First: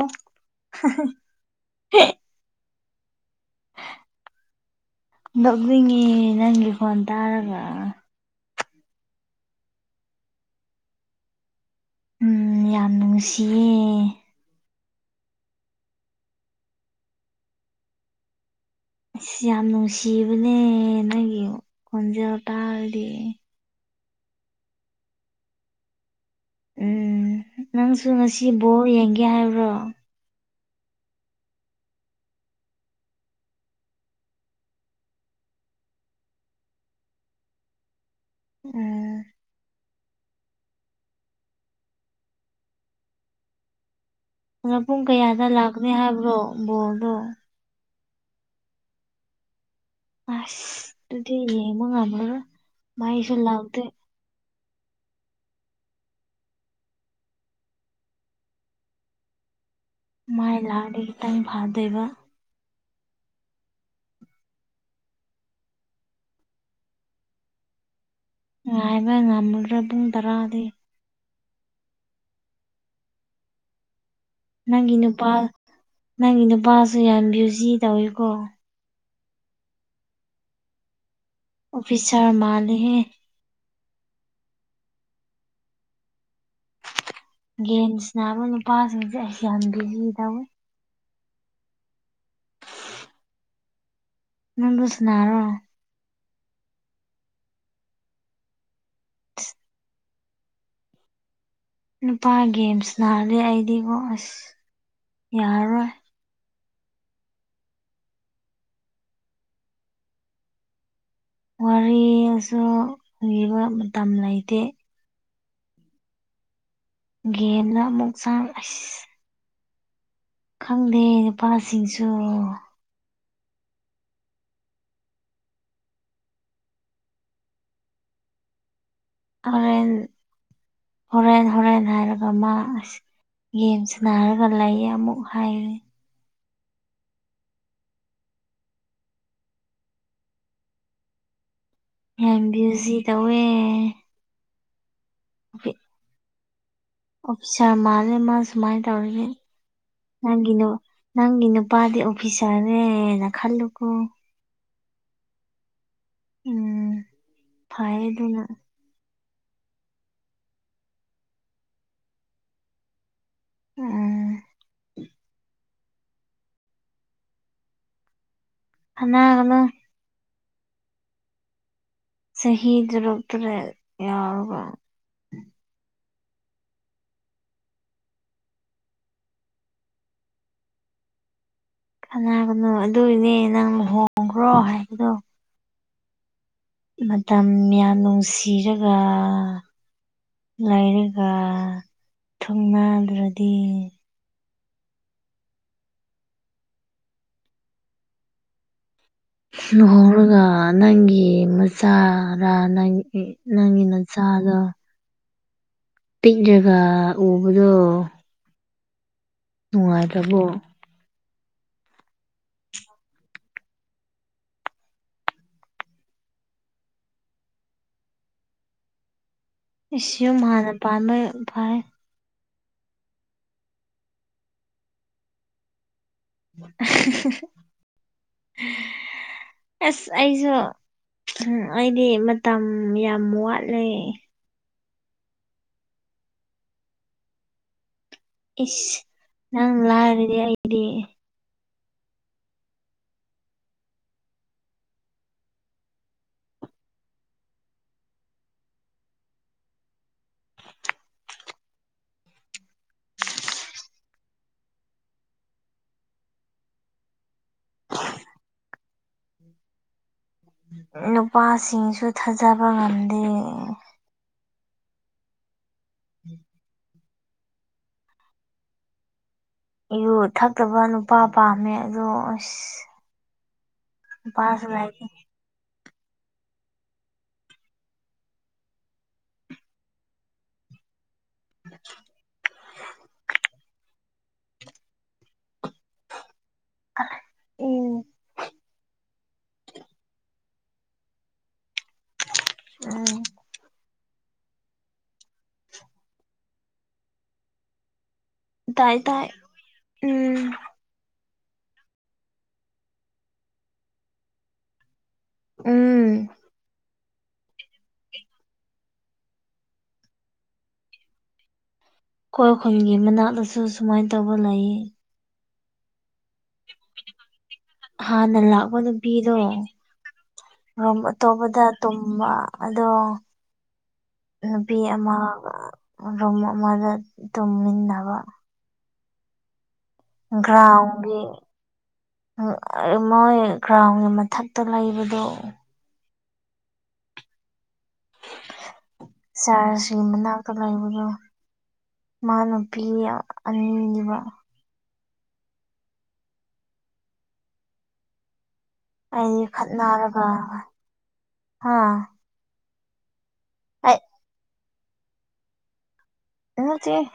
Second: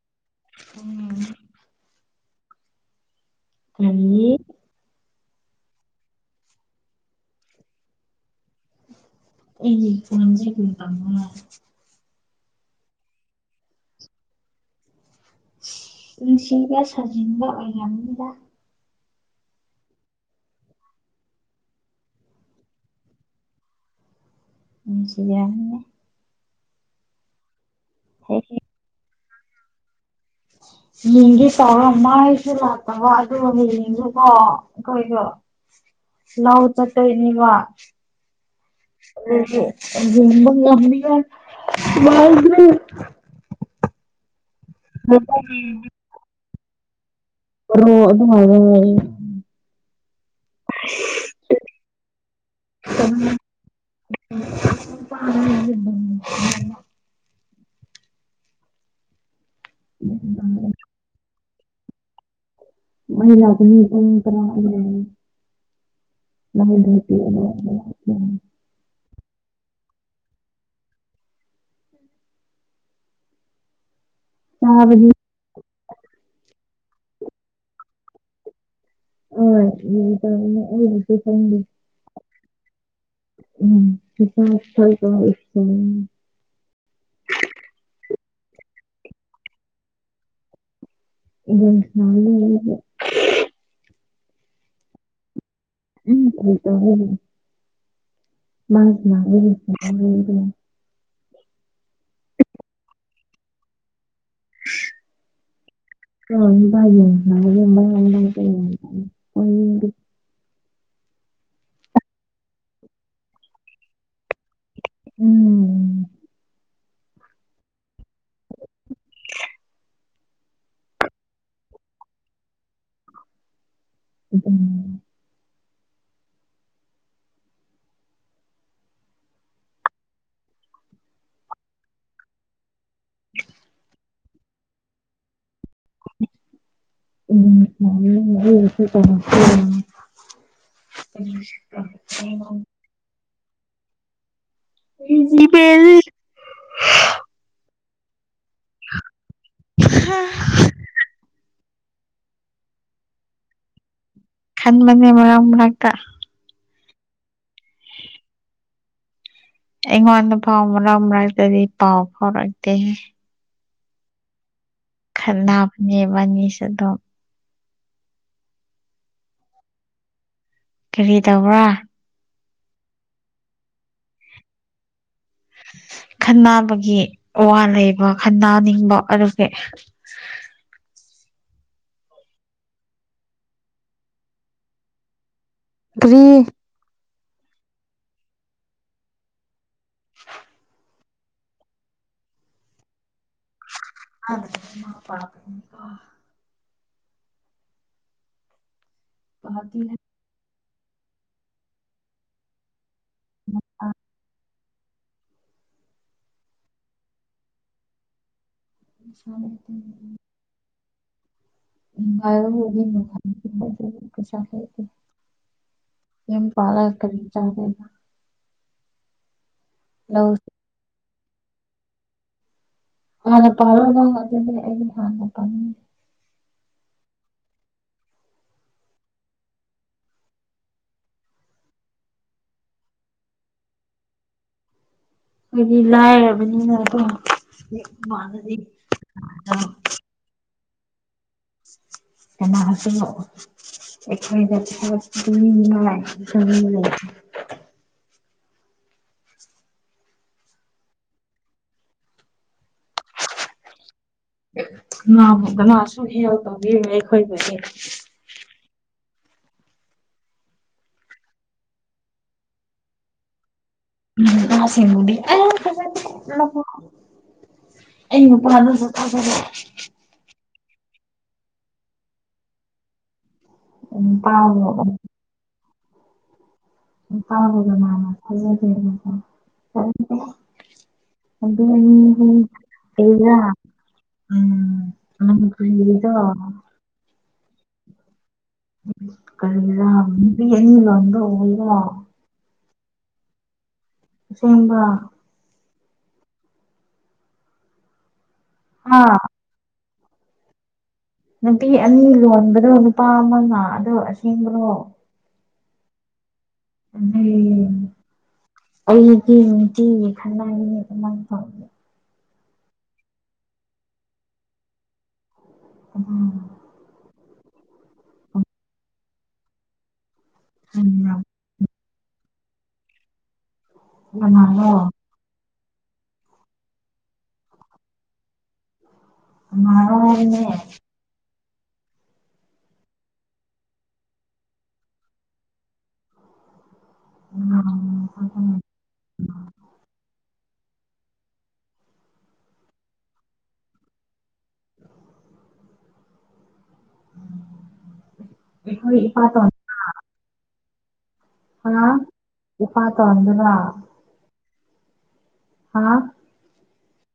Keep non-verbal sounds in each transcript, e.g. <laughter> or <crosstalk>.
<unintelligible> ꯀꯔꯤ ꯀꯅꯤ ꯅꯣꯛꯅꯤꯡꯉꯤ ꯅꯪꯒꯤ ꯐꯣꯟ ꯇꯥꯔꯒ ꯑꯩ ꯅꯟ ꯀ ꯇꯃꯅ ꯎꯝ ꯌꯥꯝ ꯅꯨꯡꯁꯤꯌꯦ ꯅꯨꯡꯁꯤꯕ ꯁꯥꯖꯤꯟꯕ ꯑꯣꯏꯔꯝꯅꯤꯗ ꯑ ꯌꯥꯝ ꯅꯨꯡꯁꯤꯕꯅꯦ ꯅꯪꯒꯤ ꯈꯣꯟꯖꯦꯜ ꯇꯥꯔꯗꯤ ꯁꯤꯅꯦ ꯎꯝ ꯅꯪꯁꯨ ꯍꯦꯛ ꯉꯁꯤ ꯍꯦꯛ ꯕꯣꯔ ꯌꯦꯡꯒꯦ ꯍꯥꯏꯕ꯭ꯔꯣ ꯌꯦꯡꯗꯤ ꯇꯧꯔ ꯃꯥꯏꯁꯨ ꯂꯥꯛꯇꯕ ꯑꯗꯨꯒꯅꯦꯌꯦꯡꯗꯨꯀꯣ ꯀꯩꯒ ꯂꯎ ꯆꯠꯇꯣꯏꯅꯤ ꯋꯥ ꯎꯝ ꯑꯣꯝꯕ ꯉꯃ ꯃꯥ ꯄꯨꯡ ꯀꯌꯥꯗ ꯂꯥꯛꯀꯅꯤ ꯍꯥꯏꯕ꯭ꯔꯣ ꯕꯣꯔꯗꯣ ꯣ ꯑꯗꯨ ꯑꯗꯨꯃꯅ ꯑꯁ ꯑꯗꯨꯗꯤ ꯌꯦꯃ ꯉꯅ ꯃꯥꯥꯏꯁꯨ ꯂꯥꯎꯗ <unintelligible> ꯃꯥꯏ ꯂꯥꯔ ꯇꯥꯏ ꯐꯥꯗꯦꯕ ꯃꯅꯥ ꯑꯗꯨ ꯃꯤꯔ ꯅ ꯦꯇ ꯌꯥꯕ ꯉꯝꯕꯔꯕ ꯇꯔꯗꯤꯦ ꯅꯪꯒꯤ ꯆꯥꯕꯗꯤ ꯅꯨꯄꯥ ꯅꯪꯒꯤ ꯅꯨꯄꯥꯁꯨ ꯌꯥꯝ ꯕ꯭ꯌꯨꯖꯤ ꯇꯧꯋꯤꯀꯣ ꯍ ꯑꯣꯏꯁꯨ ꯊꯪ ꯑꯣꯐꯤꯁꯔ ꯃꯥꯅꯦ ꯎꯝ ꯒꯦꯝꯁ ꯅꯥꯕ ꯅꯨꯄꯥꯁꯤꯡꯁꯦ ꯑꯩꯁꯨ ꯌꯥꯝ ꯕꯤꯖꯤ ꯇꯧꯋꯦ ꯏꯁꯦ ꯅꯪꯗꯁꯅꯔꯣ ꯎꯝ ꯎꯝ ꯎꯝ ꯃꯥ ꯃꯥꯅ ꯅꯨꯄꯥ ꯒꯦꯝꯁ ꯅꯥꯂꯦ ꯑꯩꯗꯤꯀꯣ ꯑꯁ ꯌꯥꯔꯣꯏ ꯍ ꯀ ꯋꯥꯔꯤꯁꯨ ꯎꯕ ꯃꯇꯝ ꯂꯩꯇꯦ ꯎꯝ ꯒꯦꯝꯗ ꯑꯃꯨꯛ ꯆꯥꯡꯂꯁ ꯈꯪꯗꯦ ꯅꯨꯄꯥꯁꯤꯡꯁꯨ ꯎꯝ ꯍꯣꯔꯦꯟ ꯍꯣꯔꯦꯟ ꯍꯣꯔꯦꯟ ꯍꯥꯏꯔꯒ ꯃꯥ ꯌꯦꯦꯝ ꯁꯟꯅꯔꯒ ꯂꯩ ꯑꯃꯨꯛ ꯍꯥꯏꯔꯦ ꯎꯝꯔ ꯌꯥꯝ ꯕ꯭ꯌꯨꯖꯤ ꯇꯧꯋꯦ ꯄ ꯑꯣꯐꯤꯁꯥ ꯃꯥꯜꯅꯦꯦ ꯃꯥ ꯁꯨꯃꯥꯏꯅ ꯇꯧꯔꯦ ꯅꯪꯒꯤꯅ ꯅꯪꯒꯤꯅ ꯅꯨꯄꯥꯗꯤ ꯑꯣꯐꯤꯁꯥꯔꯅꯦꯅ ꯈꯜꯂꯨꯀꯣ ꯈꯟꯕꯅꯦ ꯃꯔꯥꯡ ꯃꯔꯅꯥꯛꯇ ꯎꯝ ꯐ ꯑꯗꯨꯅ ꯑꯩꯉꯣꯟꯗ ꯄꯥꯎ ꯃꯔꯛ ꯃꯔꯛꯇꯗꯤ ꯄꯥꯎ ꯐꯥꯎꯔꯛꯇꯦ ꯎꯝ ꯈꯟ ꯐꯅꯦꯕꯅꯤꯁ ꯑꯗꯨꯝ ꯑꯅꯥ ꯍꯅꯣ ꯀꯔꯤ ꯇꯧꯕ꯭ꯔꯥ ꯆꯍꯤ ꯗꯔꯛꯇꯔꯦ ꯌꯥꯎꯕ ꯈꯟꯅꯕꯒꯤ ꯋꯥ ꯂꯩꯕ ꯈꯟꯅꯟꯅꯅꯤꯡꯕ ꯑꯗꯨꯒꯒꯤ ꯀꯅꯥꯒꯅꯣ ꯑꯗꯨꯏꯅꯦ ꯅꯪ ꯂꯨꯍꯣꯡꯈ꯭ꯔꯣ ꯍꯥꯏꯕꯗꯣ ꯭ꯔꯤ ꯃꯇꯝ ꯌꯥꯝ ꯅꯨꯡꯁꯤꯔꯒ ꯂꯩꯔ ꯊꯨꯡꯅꯥꯜꯂ꯭ꯔꯗꯤ ꯑꯃ ꯄꯄ ꯂꯨꯍꯣꯡꯧꯔꯒ ꯅꯪꯒꯤ ꯃꯆꯥꯔꯥ ꯅꯪ ꯅꯪꯒꯤ ꯅꯆꯥꯥꯗꯣ ꯇꯤꯟ ꯖꯒꯥ ꯎꯕꯗꯣ <unintelligible> ꯅꯨꯡꯉꯥꯏꯇꯔꯥꯕꯣ <unintelligible> ꯌꯦ ꯄꯥꯂ ꯀꯔꯤ ꯆꯗꯅ ꯑꯁ ꯂꯧ ꯌꯨꯝ ꯍꯥꯟꯅ ꯄꯥꯟꯕ ꯐꯩꯌꯦ ꯍꯥꯟꯅ ꯄꯥꯜꯔꯣꯏ ꯅꯉꯖꯅꯦ ꯑꯩꯗꯤ ꯍꯥꯟꯅ ꯄꯥꯉ <unintelligible> ꯑꯁ ꯑꯩꯁꯨ ꯑꯩꯗꯤ ꯃꯇꯝ ꯌꯥꯝ ꯋꯥꯠꯂꯦ ꯑꯩꯗꯤ ꯂꯥꯏꯔꯕꯅꯤꯅ ꯀꯣ ꯏꯁ ꯅꯪ ꯂꯥꯏꯔꯔꯦ ꯍꯥꯏꯗꯤ ꯀꯥꯟꯅꯥ ꯇꯩꯅꯣ ꯑꯩꯈꯣꯏ <unintelligible> <unintelligible> ꯀꯅꯥꯁꯨ ꯍꯦꯜꯞ ꯇꯧꯕꯤꯔꯦꯏ ꯑꯩꯈꯣꯏꯒꯤꯗꯤ <unintelligible> ꯅꯨꯄꯥꯁꯤꯡꯁꯨ ꯊꯥꯖꯕ ꯉꯝꯗꯦ ꯎꯝ <unintelligible> ꯑꯩ ꯅꯨꯄꯥꯗꯨꯁꯨ ꯊꯖꯥꯗꯦ ꯌꯨ ꯊꯛꯇꯕ ꯅꯨꯄꯥ ꯄꯥꯝꯃꯦ ꯑꯗꯣ ꯑꯁ ꯎꯝ ꯅꯨꯄꯥꯁꯨ ꯇꯥꯕꯔꯣ ꯂꯩꯇꯦ ꯀꯥꯕꯒ ꯃꯥꯅ ꯐꯖ ꯑꯗꯨꯗ ꯍ ꯑꯦꯌꯥ ꯎꯝ ꯅꯪꯗ <unintelligible> ꯎꯝ ꯀꯔꯤꯔ ꯅꯨꯄꯤ ꯑꯅꯤ ꯂꯣꯟꯕ ꯎꯕꯔꯥ ꯎꯝ ꯑꯁꯦꯡꯕ ꯇꯥꯏ ꯍꯥ ꯇꯥꯏ ꯎꯝ ꯅꯨꯄꯤ ꯑꯅꯤ ꯂꯣꯟꯕꯗꯣ ꯅꯨꯄꯥ ꯑꯃꯅ ꯑꯗꯣ ꯑꯁꯦꯡꯕꯔꯣ ꯎꯝ ꯑꯗꯒꯤ ꯑꯩꯒꯤ ꯅꯨꯡꯇꯤꯒꯤ ꯈꯅꯥꯒꯤ ꯑꯗꯨꯃꯥꯏꯅ ꯇꯧꯋ ꯑꯩꯈꯣꯏ ꯈꯨꯜꯒꯤ ꯃꯅꯥꯛꯇꯁꯨ ꯁꯨꯃꯥꯏꯅ ꯇꯧꯕ ꯂꯩꯌꯦ ꯎꯝ ꯍꯥꯟꯅ ꯂꯥꯛꯄ ꯅꯨꯄꯤꯗꯣ ꯑꯥꯃꯨꯛ ꯀꯅꯥꯅꯣ ꯑꯇꯣꯞꯄꯗ ꯇꯨꯝꯕ ꯑꯗꯣ ꯅꯨꯄꯤ ꯑꯃ ꯔꯨꯝ ꯑꯃꯗ ꯇꯨꯝꯃꯤꯟꯅꯕ ꯃꯥ ꯒ꯭ꯔꯥꯎ ꯃꯣꯏ ꯒ꯭ꯔꯥꯎꯟ ꯃꯊꯛꯇ ꯂꯩꯕꯗꯣ ꯎꯝ ꯆꯔꯀꯤ ꯃꯅꯥꯛꯇ ꯂꯩꯕꯗꯣ ꯃꯥ ꯅꯨꯄꯤ ꯑꯅꯤꯅꯦꯕꯥ ꯑꯩꯈꯣꯏ ꯑꯩ ꯏꯄꯥꯇꯣꯟ ꯈꯠꯅꯔꯕ ꯍꯥ ꯅꯨꯄꯥ ꯑꯇꯣꯝꯕꯗꯣ ꯑꯩ ꯍꯥ ꯏꯠꯅꯥꯗꯦ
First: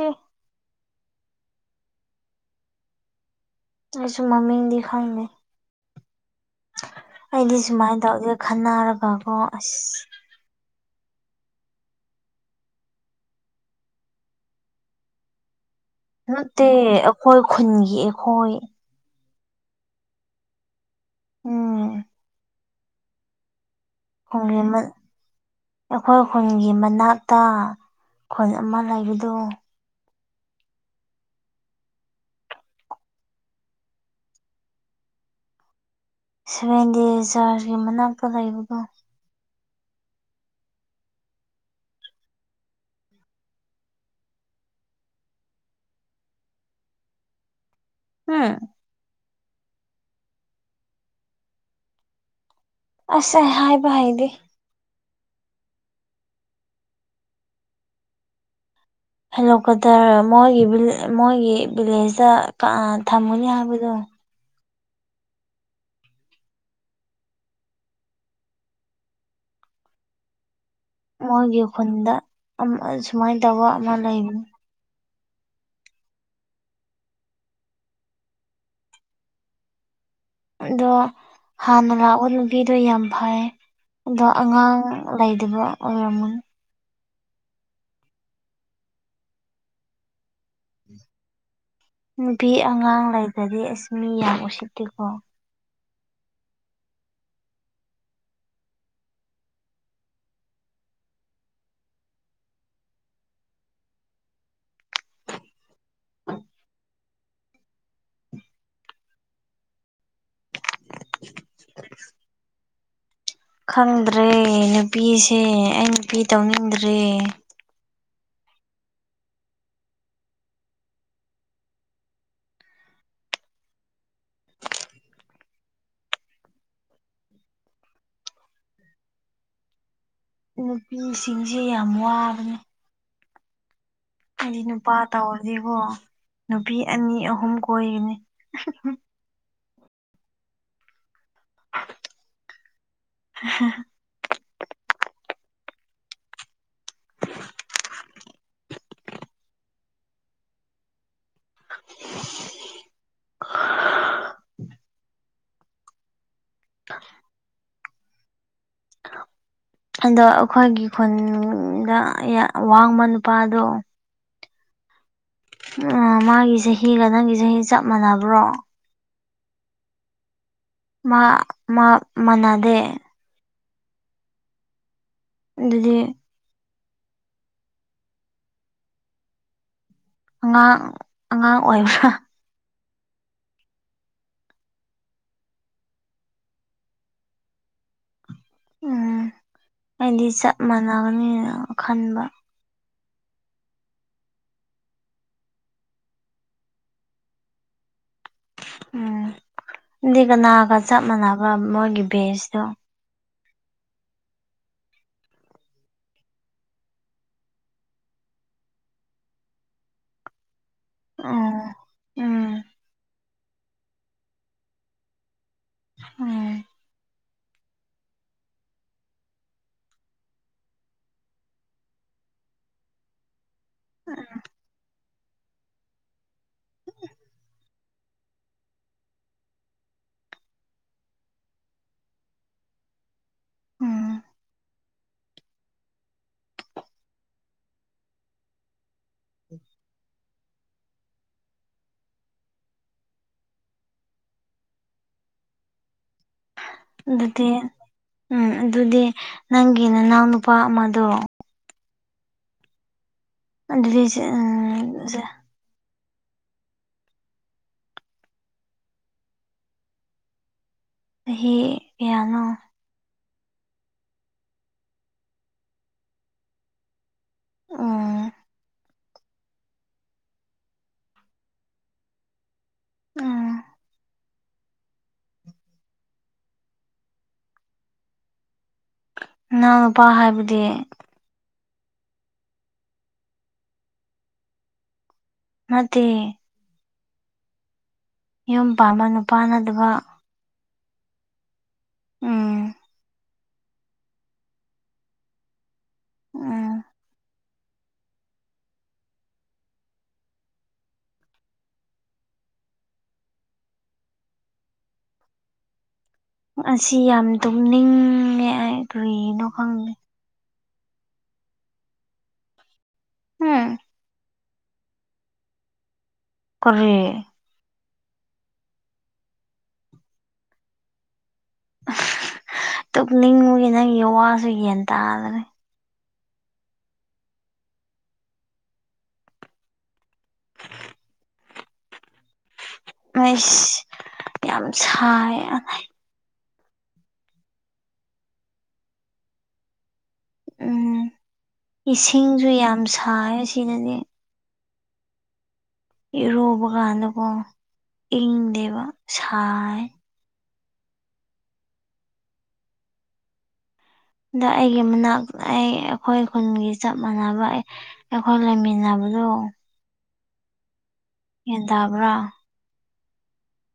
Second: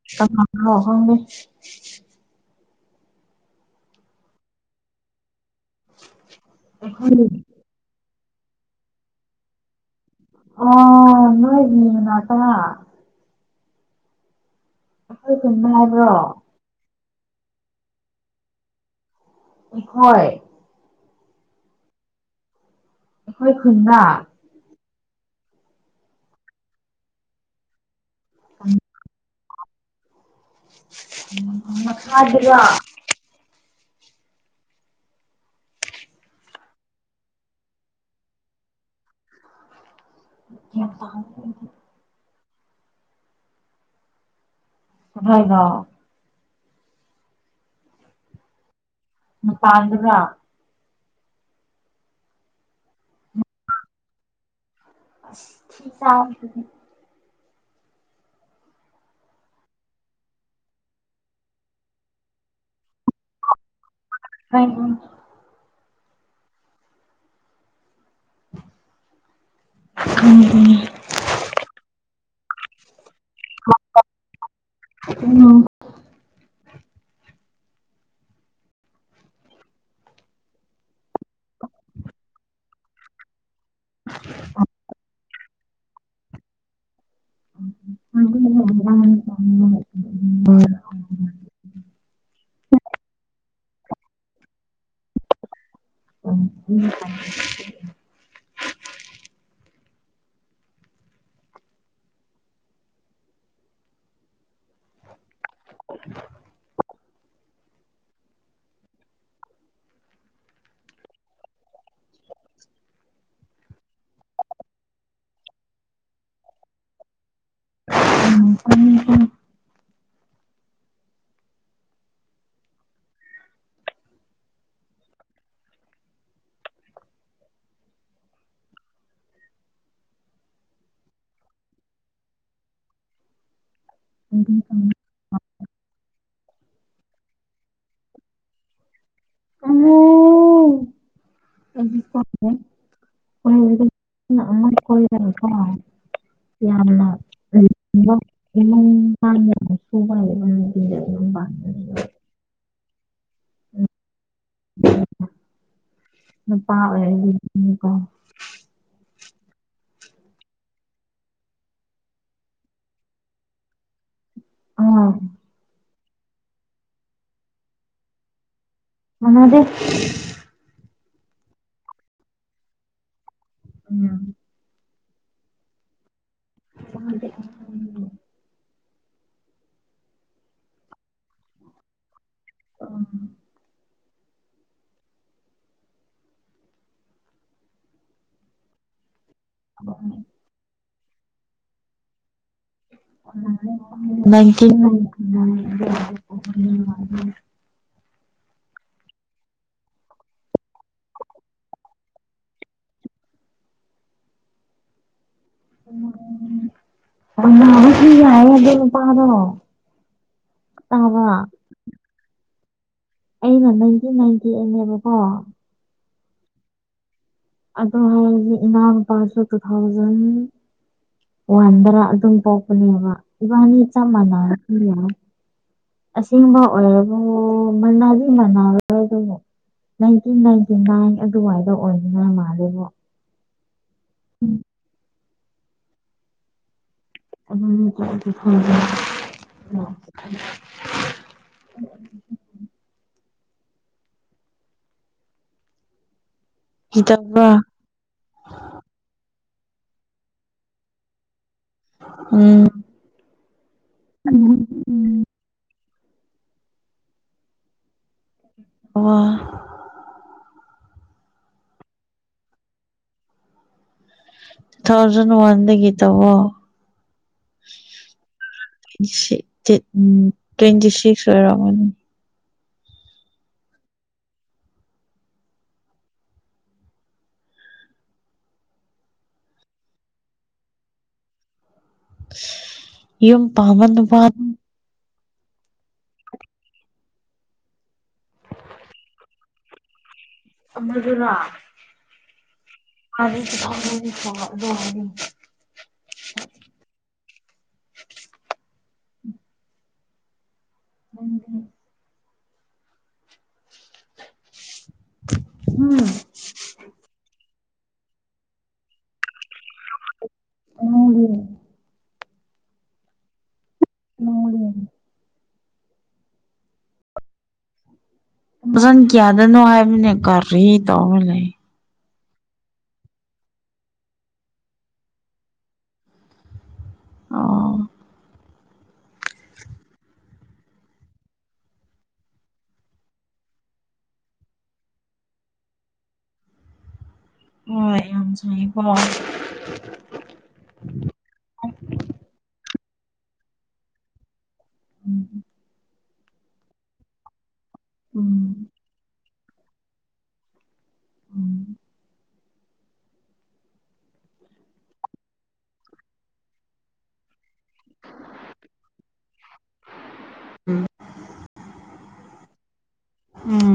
<unintelligible> ꯑꯩꯁꯨ ꯃꯃꯤꯡꯗꯤ ꯈꯪꯉꯦ ꯑꯍꯣꯏ ꯑꯩꯗꯤ ꯁꯨꯃꯥꯏꯅ ꯇꯧꯗꯦ ꯈꯟꯅꯔꯒꯀꯣ ꯑꯁ ꯑꯣ ꯅꯣꯏꯗꯅꯤ ꯅꯅꯥꯛꯇꯔ ꯅꯣꯏꯒꯤꯅꯦ ꯍꯥꯏꯕꯔꯣ ꯅꯠꯇꯦ ꯑꯩꯈꯣꯏ ꯈꯨꯟꯒꯤ ꯑꯩꯈꯣꯏ ꯑꯩꯈꯣꯏ ꯎꯝ ꯑꯩꯈꯣꯏ ꯈꯨꯟꯗꯥꯥ <unintelligible> ꯑꯩꯈꯣꯏ ꯈꯨꯟꯒꯤ ꯃꯅꯥꯛꯇ ꯈꯨꯟ ꯑꯃ ꯂꯩꯕꯗꯨ ꯃꯈꯥꯗꯨꯔꯣ ꯁꯚꯦꯟꯇꯦꯖ ꯆꯔꯖꯒꯤ ꯃꯅꯥꯛꯇ ꯂꯩꯕꯗꯣ <unintelligible> <unintelligible> ꯍꯨꯝ ꯅꯨꯄꯥꯥꯗꯨꯔꯥ ꯑꯁ ꯑꯩ ꯍꯥꯏꯕ ꯍꯩꯗꯦ <unintelligible> ꯍꯜꯂꯛꯄꯗ ꯃꯣꯏꯒꯤ ꯚꯤꯂꯦ ꯃꯣꯏꯒꯤ ꯚꯤꯂꯦꯖꯇ ꯊꯝꯃꯨꯅꯤ ꯍꯥꯏꯕꯗꯣ <unintelligible> ꯎꯝ ꯎꯝ ꯃꯣꯏꯒꯤ ꯈꯨꯟꯗ ꯁꯨꯃꯥꯏꯅ ꯇꯧꯕ ꯑꯃ ꯂꯩꯕꯅꯤ ꯎ <unintelligible> ꯑꯗꯣ ꯍꯥꯟꯅ ꯂꯥꯛꯄ ꯅꯨꯒꯤꯗꯣ ꯌꯥꯝ ꯐꯩꯌꯦ ꯑꯗꯣ ꯑꯉꯥꯡ ꯂꯩꯗꯕ ꯑꯣꯏꯔꯝꯒꯅꯤ <unintelligible> ꯅꯨꯄꯤ ꯑꯉꯥꯡ ꯂꯩꯇꯗꯤ ꯑꯁ ꯃꯤ ꯌꯥꯝ ꯎꯁꯤꯠꯇꯦꯀꯣ ꯎ ꯎꯝ <unintelligible> ꯈꯪꯗ꯭ꯔꯦ ꯅꯨꯄꯤꯁꯦ ꯑꯩ ꯅꯨꯄꯤ ꯇꯧꯅꯤꯡꯗ꯭ꯔꯦ ꯎ ꯎ <unintelligible> ꯅꯨꯄꯤꯁꯤꯡꯁꯦ ꯌꯥꯝ ꯋꯥꯕꯅꯦ ꯑꯩꯗꯤ ꯅꯨꯄꯥ ꯇꯧꯔꯗꯤꯀꯣ ꯅꯨꯄꯤ ꯑꯅꯤ ꯑꯍꯨꯝ ꯀꯣꯏꯒꯅꯤ ꯑꯝꯃꯨ ꯑꯩꯗꯤ ꯀꯣꯏꯔꯣꯏ ꯑꯣꯏꯔꯗꯤ ꯑꯃꯥꯈꯛ ꯀꯣꯏꯒꯅꯤꯀꯣ ꯌꯥꯝꯅ ꯑꯩꯗꯤꯀꯣ ꯏꯃꯝ ꯄꯥꯟꯒꯗꯕ ꯅꯨꯄꯤ ꯑꯃꯥ ꯂꯧꯔꯒꯥ ꯌꯨꯝ ꯄꯥꯟꯒꯅꯤꯕꯥ ꯅꯨꯄꯥ ꯅꯨꯄꯥ ꯑꯣꯏꯔꯗꯤ ꯍꯥꯏꯕꯅꯤꯀꯣ ꯍꯟꯗꯛ ꯑꯩꯈꯣꯏꯒꯤ ꯈꯨꯟꯗ ꯌꯥꯝ ꯋꯥꯡꯕ ꯅꯨꯄꯥꯗꯣ ꯑꯥ ꯃꯥꯒꯤ ꯆꯍꯤꯒ ꯅꯪꯒꯤ ꯆꯍꯤꯒ ꯆꯞ ꯃꯥꯟꯅꯕ꯭ꯔꯣ ꯃꯥꯟꯅꯗꯦ ꯃꯥ ꯃꯥ ꯃꯅꯥꯗꯦ ꯎꯝ ꯑꯗꯨꯗꯤ <unintelligible> ꯑꯉꯥꯡ ꯑꯉꯥꯡ ꯑꯣꯏꯕ꯭ꯔ <inaudible> ꯎꯝ ꯑꯩꯗꯤ ꯆꯞ ꯃꯥꯟꯅꯒꯅꯤꯅ ꯈꯟꯕ <unintelligible> ꯎꯝ ꯑꯗꯨꯗꯤ ꯀꯅꯥꯒ ꯆꯞ ꯃꯥꯟꯅꯕ ꯃꯣꯏꯒꯤ ꯕꯦꯁꯇ‌ꯣ <unintelligible> ꯇꯥꯕ꯭ꯔꯥ ꯎꯝ ꯎꯝ ꯑꯩꯅ ꯅꯪꯗꯤ ꯅꯥꯟꯊ‌ꯦꯛ ꯑꯅꯦꯕꯀꯣ <unintelligible> ꯑꯗꯨ ꯍꯥꯏꯔꯗꯤ ꯏꯅꯥꯎꯅꯨꯄꯥꯁꯨ ꯇꯨ ꯊꯥꯎꯖꯟ ꯋꯥꯟꯗ꯭ꯔꯥ ꯑꯗꯨꯝ ꯄꯣꯛꯄꯅꯤꯕ ꯏꯕꯥꯅꯤ ꯑꯗꯨꯝ ꯆꯞ ꯃꯥꯟꯅꯔꯝꯕꯁꯨ ꯌꯥꯏ ꯑꯁꯦꯡꯕ ꯑꯣꯏꯔꯕꯨ ꯃꯅꯥꯗꯤ ꯃꯅꯥꯔ‌ꯣꯏ ꯑꯗꯨꯕꯨ ꯅꯥꯏꯟꯇꯤꯟ ꯅꯥꯏꯟꯇꯤ ꯅꯥꯏꯟ ꯑꯗꯨꯋꯥꯏꯗ ꯑꯣꯏꯒꯗꯧ ꯃꯥꯜꯂ‌ꯦꯕꯣ ꯎꯝ ꯍꯝ ꯑꯗꯨ <unintelligible> ꯑꯗꯨꯗꯤ ꯀꯤꯗꯕ꯭ꯔꯥ ꯎꯝ ꯑꯗꯨꯗꯤ ꯅꯪꯒꯤ ꯅꯅꯥꯎ ꯅꯨꯄꯥ ꯑꯃꯗꯣ ꯎꯝ ꯑꯗꯨꯗꯤ <unintelligible> ꯑꯣ ꯆꯍꯤ ꯀꯌꯥꯅꯣ ꯇꯨꯊꯥꯎꯖꯟ ꯋꯥꯟꯗꯒꯤ ꯇꯧꯌ‌ꯣ ꯑ‌ꯣ <unintelligible> ꯎꯝ ꯇ꯭ꯋꯦꯟꯇꯤ ꯁꯤꯛꯁ ꯑꯣꯏꯔꯝꯒꯅꯤ ꯑ‌ꯣ ꯏꯅꯥꯎ ꯅꯨꯄꯥ ꯍꯥꯏꯕꯗꯤ ꯌꯨꯝ ꯄꯥꯝꯕꯅꯨꯄꯥ ꯅꯠꯇ‌ꯦ ꯌꯨꯝ ꯄꯥꯟꯕ ꯅꯨꯄꯥ ꯅꯠꯇꯕ ꯑꯃꯗꯨꯔ‌ꯣ ꯎꯝ ꯃꯥꯗꯤ ꯇꯨ ꯊꯥꯎꯖꯟ <unintelligible> ꯑ‌ꯣ <unintelligible> ꯍꯝ ꯑꯁꯤ ꯌꯥꯝ ꯇꯨꯝꯅꯤꯡꯉꯦ ꯑꯩ ꯀ꯭ꯔꯤꯒꯤꯅꯣ ꯈꯪꯗꯦ <unintelligible> <unintelligible> ꯀꯔꯤ ꯐꯖꯟ ꯀꯌꯥꯗꯅꯣ ꯍꯥꯏꯕꯅꯦ ꯀꯔꯤ ꯇꯧꯔ ꯂꯩ ꯇꯨꯝꯅꯤꯡꯕꯒꯤ ꯅꯪꯒꯤ ꯋꯥꯁꯨ ꯒ꯭ꯌꯥꯟ ꯇꯥꯗꯔ‌ꯦ ꯑꯣ ꯑꯁ ꯌꯥꯝ ꯁꯥꯏꯌ‌ꯦ ꯍ‌ꯣꯏ ꯌꯥꯝ ꯁꯥꯏꯌ‌ꯦꯀ‌ꯣ ꯎꯝ ꯏꯁꯤꯡꯁꯨ ꯌꯥꯝ ꯁꯥꯏꯌ‌ꯦ ꯁꯤꯗꯗꯤ ꯎꯝ ꯏꯔꯨꯕ ꯀꯥꯟꯗꯀꯣ ꯎꯝ ꯏꯪꯗꯦꯕ ꯁꯥꯏꯌ‌ꯦ ꯎꯝ ꯑꯗ ꯑꯩꯒꯤ ꯃꯅꯥꯛꯇ ꯑꯩ ꯑꯩꯈꯣꯏ ꯈꯨꯟꯒꯤ ꯆꯞ ꯃꯥꯟꯅꯕ ꯑꯩ ꯑꯩꯈꯣꯏ ꯂꯩꯃꯤꯅꯕꯗꯣ ꯎꯝ ꯒ꯭ꯌꯥꯟ ꯇꯥꯕ꯭ꯔꯥ ꯎꯝ